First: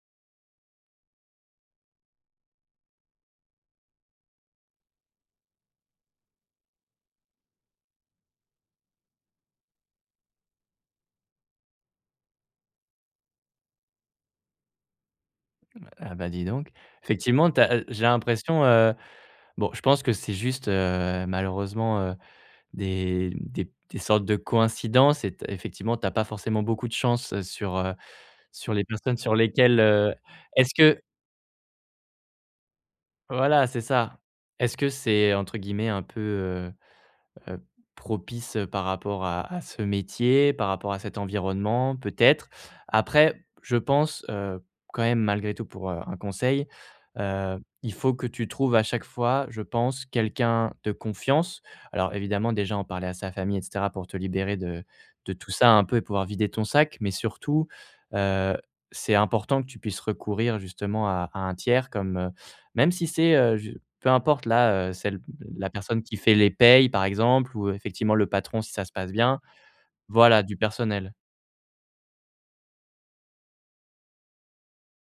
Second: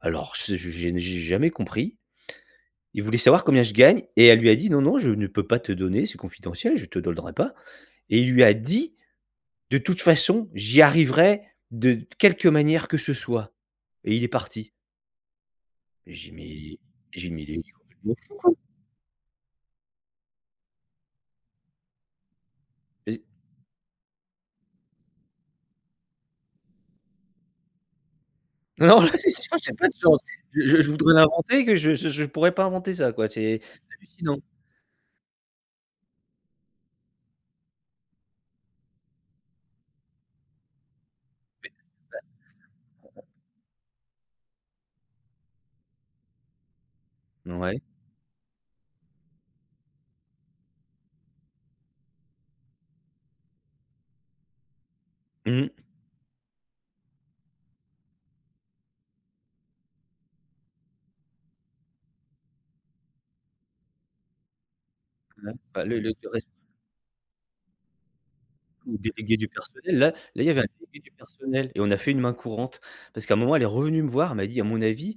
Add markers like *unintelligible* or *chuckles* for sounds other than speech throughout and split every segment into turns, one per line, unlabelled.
Alors c'est je j'ai ne j'ai jamais compris. Il voulait savoir combien je gagne et elle lui a dit: «Non, non, je ne peux pas te donner, c'est confidentiel, je te donnerai pas» et il lui a dit: «De toute façon, j'y arriverai de quelque manière que ce soit» et il est parti.
Ah bah,
J'ai dit:
dis donc,
«Mais» j'ai dit: «Mais il
effectivement tu
est
as heu, j'ai
complètement fou quoi».
l'impression heu, bon je pense que c'est juste, heu, malheureusement, heu,
Et z
des des des sortes de coïncidences. Et t effectivement, tu as pas forcément beaucoup de chance sur, heu, sur les
Non, non,
personnes sur
*chuckles* j'ai
lesquelles
pas de
heu,
chance.
est-ce
Je je
que
voudrais l'inventer que je je je pourrais pas inventer ça quoi, c'est
voilà c'est ça.
hallucinant.
Est-ce que c'est entre guillemets un peu, heu-heu, «propice,» heu, par rapport à à ce métier, par rapport à cet environnement peut-être?
*unintelligible*
Après, je pense, heu, quand même malgré tout pour, heu, un conseil, heu,
Ouais.
il faut que tu trouves à chaque fois, je pense quelqu'un de confiance. Alors évidemment déjà en parler à sa famille et cetera, pour te libérer de de tout ça,
Mmh.
hein, un peu et pouvoir vider ton sac. Mais surtout, heu, c'est important que tu puisses recourir justement à à un tiers comme, heu, même si c'est heu, je peu importe là, heu, celle
Mmh,
la
bah, le
personne
le
qui fait
res
les paies par exemple ou effectivement le patron si ça se
Le
passe
délégué
bien,
du personnel. Là, là
voilà
il y
du
avait un délégué du
personnel.
personnel et on a fait une main courante parce qu'à un moment, elle est revenue me voir, elle m'a dit: «À mon avis,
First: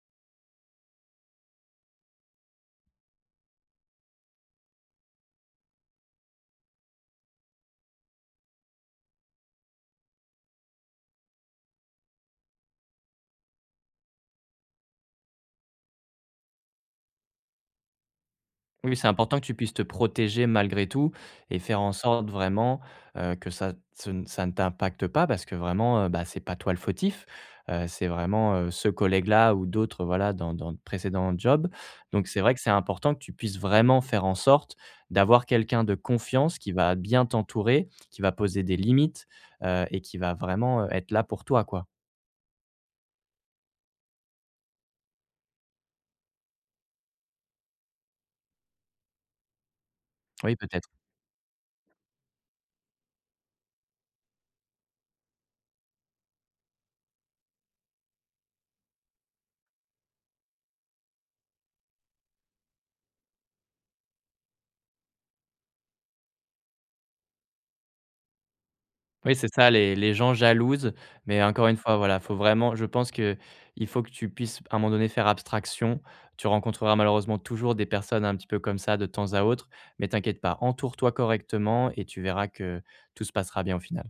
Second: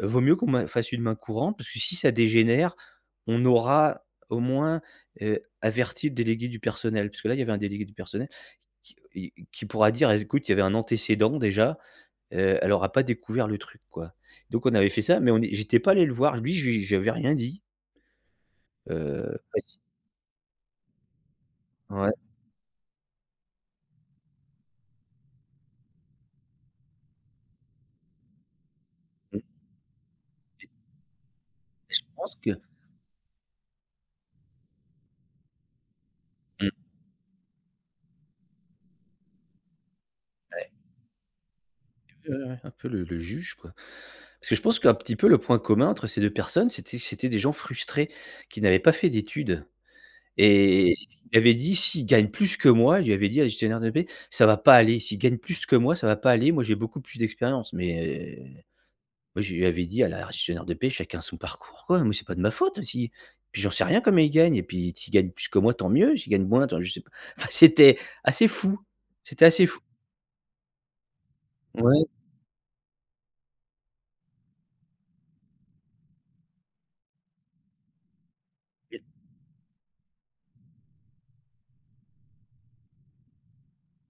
heu, vaut mieux qu'on ma fasse une main courante parce que si ça dégénère, on aura au moins, heu, averti le délégué du personnel» puisque là, il y avait un délégué du personnel qui qui et qui pourra dire: «Bah écoute, il y avait un antécédent déjà, heu, elle aura pas découvert le truc quoi». Donc on avait fait ça, mais on j'étais pas allé le voir. Lui, j je lui avais rien dit.
Oui, c'est important
Heu,
que tu puisses
*unintelligible*
te protéger malgré tout et faire en
Ouais.
sorte vraiment, heu, que ça ce n ça ne t'impactes pas parce que vraiment, bah, c'est pas toi le fautif, heu, c'est vraiment ce
Mmh.
collègue-là ou d'autres voilà dans
Et
dans de précédent job.
Et je
Donc
pense
c'est vrai
que
que c'est important que tu puisses vraiment faire en sorte d'avoir quelqu'un de confiance
Mmh.
qui va bien t'entourer, qui va poser des limites, heu et qui va
Ouais.
vraiment être là pour toi, quoi.
*unintelligible* Un peu le le juge, quoi. Parce que je pense qu'un petit peu le point commun entre ces 2 personnes, c'était c'était des gens frustrés qui n'avaient pas fait d'études
Oui, peut-être.
et qui m'avaient dit s'ils gagnent plus que moi, je lui avais dit à la gestionnaire de paie: «Ça va pas aller. S'ils gagnent plus que moi, ça va pas aller. Moi j'ai beaucoup plus d'expérience» mais moi je lui avais dit à la gestionnaire de paie: «Chacun son parcours quoi. Moi c'est pas de ma faute si puis j'en sais rien comment il gagne et puis s'ils gagnent plus que moi, tant mieux. S'ils gagnent moins attend je sais pas» enfin c'était assez fou,
Oui,
c'était
c'est
assez
ça
f
les les gens jalousent. Mais, encore une fois,
Ouais.
voilà, il faut vraiment, je pense qu'il faut que tu puisses p à un moment donné faire abstraction. Tu rencontreras malheureusement toujours des personnes un petit peu comme ça de temps à autre. Mais t'inquiète pas, entoure-toi correctement et tu verras que tout se passera bien au final.